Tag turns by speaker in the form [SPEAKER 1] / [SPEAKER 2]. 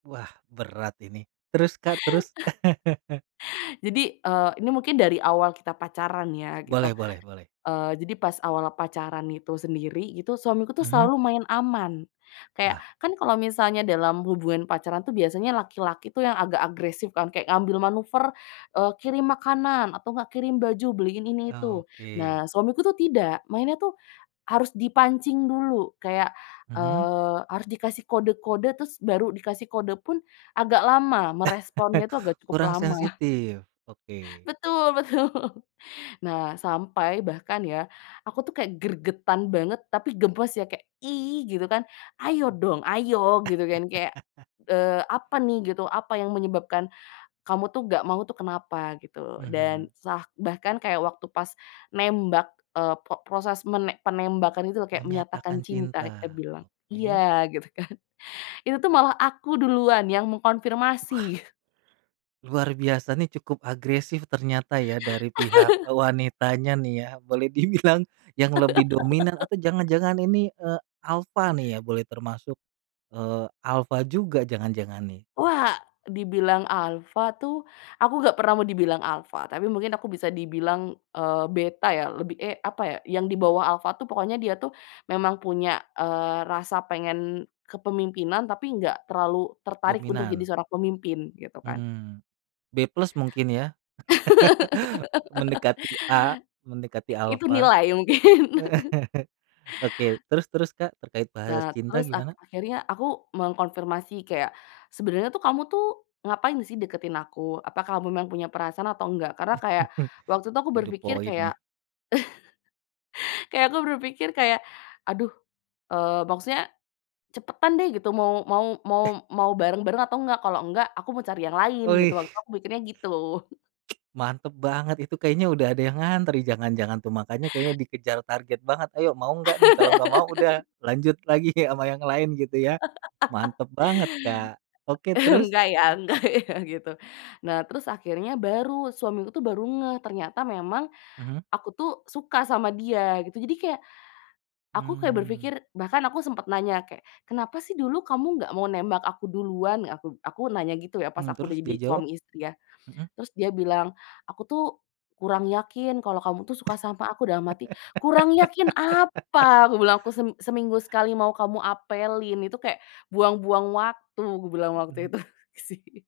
[SPEAKER 1] Wah, berat ini. Terus, Kak, terus?
[SPEAKER 2] Jadi, eee, ini mungkin dari awal kita pacaran ya, gitu.
[SPEAKER 1] Boleh boleh boleh.
[SPEAKER 2] Eee, jadi pas awal pacaran itu sendiri gitu, suamiku tuh
[SPEAKER 1] Mhm.
[SPEAKER 2] selalu main aman. Kayak,
[SPEAKER 1] Wah.
[SPEAKER 2] kan kalau misalnya dalam hubungan pacaran tuh biasanya laki-laki tuh yang agak agresif kan, kayak ngambil manuver, eee, kirim makanan, atau nggak kirim baju, beliin ini, itu.
[SPEAKER 1] Oke.
[SPEAKER 2] Nah, suamiku tuh tidak, mainnya tuh harus dipancing dulu. Kayak,
[SPEAKER 1] Mhm.
[SPEAKER 2] eee, harus dikasih kode-kode terus baru dikasih kode pun agak lama, meresponnya tuh agak cukup
[SPEAKER 1] Kurang
[SPEAKER 2] lama.
[SPEAKER 1] sensitif. Oke.
[SPEAKER 2] Betul betul. Nah, sampai bahkan ya, aku tuh kayak gregetan banget tapi gemes ya kayak, "ih!" Gitu kan. "Ayo dong, ayo!" Gitu, kan. Kayak, eee, apa nih, gitu, apa yang menyebabkan kamu tuh nggak mau tuh, kenapa, gitu. Dan,
[SPEAKER 1] Mhm.
[SPEAKER 2] sa bahkan kayak waktu pas nembak, eee, po proses menem penembakan itu loh, kayak menyatakan
[SPEAKER 1] Menyatakan
[SPEAKER 2] cinta, kita
[SPEAKER 1] cinta,
[SPEAKER 2] bilang,
[SPEAKER 1] oke.
[SPEAKER 2] iya, gitu kan, itu tuh malah aku duluan yang
[SPEAKER 1] Wah!
[SPEAKER 2] mengkonfirmasi.
[SPEAKER 1] Luar biasa, nih, cukup agresif ternyata, ya, dari pihak e wanitanya nih ya, boleh dibilang yang lebih dominan, atau jangan-jangan ini, eee, alfa nih ya, boleh termasuk, eee, alfa juga jangan-jangan, nih?
[SPEAKER 2] Wah! Dibilang alfa tuh aku nggak pernah mau dibilang alfa, tapi mungkin aku bisa dibilang, eee, beta ya, lebih, e apa ya, yang di bawah alfa tuh. Pokoknya dia tuh memang punya, eee, rasa pengen kepemimpinan, tapi nggak terlalu tertarik untuk jadi
[SPEAKER 1] Dominan.
[SPEAKER 2] seorang pemimpin, gitu kan.
[SPEAKER 1] Hmm. B+ mungkin, ya? Mendekati A, mendekati
[SPEAKER 2] I itu
[SPEAKER 1] alfa.
[SPEAKER 2] nilai, mungkin.
[SPEAKER 1] Oke, terus terus Kak, terkait bahasa
[SPEAKER 2] Nah,
[SPEAKER 1] cinta,
[SPEAKER 2] terus ak
[SPEAKER 1] gimana?
[SPEAKER 2] akhirnya aku mengkonfirmasi kayak, "Sebenernya tuh kamu ngapain sih deketin aku? Apakah kamu memang punya perasaan atau enggak?" Karena kayak, waktu itu aku
[SPEAKER 1] To the
[SPEAKER 2] berpikir
[SPEAKER 1] point,
[SPEAKER 2] kayak
[SPEAKER 1] nih.
[SPEAKER 2] kayak aku berpikir kayak aduh, eee, maksudnya cepetan deh gitu, mau mau mau
[SPEAKER 1] Eh!
[SPEAKER 2] mau bareng-bareng atau enggak? Kalau enggak aku mau cari yang lain, gitu.
[SPEAKER 1] Wih.
[SPEAKER 2] Waktu itu aku pikirnya gitu.
[SPEAKER 1] Mantep banget itu, kayaknya udah ada yang ngantri jangan-jangan, tuh. Makanya kayaknya dikejar target banget, "Ayo, mau enggak nih?" Kalau enggak mau udah, lanjut lagi sama yang lain, gitu, ya? Mantep banget, Kak. Oke, terus?
[SPEAKER 2] Enggak ya enggak ya, gitu. Nah, terus akhirnya baru, suami aku tuh baru ngeh, ternyata memang
[SPEAKER 1] Mhm.
[SPEAKER 2] aku tuh suka sama dia, gitu. Jadi, kayak aku kayak
[SPEAKER 1] Hmm.
[SPEAKER 2] berpikir bahkan aku sempet nanya kayak "Kenapa sih dulu kamu nggak mau nembak aku duluan?" Aku aku nanya gitu ya pas
[SPEAKER 1] Hmm,
[SPEAKER 2] aku
[SPEAKER 1] terus dia
[SPEAKER 2] jadi
[SPEAKER 1] jawab?
[SPEAKER 2] suami istri, ya.
[SPEAKER 1] Mhm.
[SPEAKER 2] Terus dia bilang, "Aku tuh kurang yakin, kalau kamu tuh suka sama aku." Dalam hati, "Kurang yakin apa?" Aku bilang. "Aku sem seminggu sekali mau kamu apelin, itu kayak buang-buang waktu." Aku bilang waktu
[SPEAKER 1] Mhm.
[SPEAKER 2] itu, gitu, sih.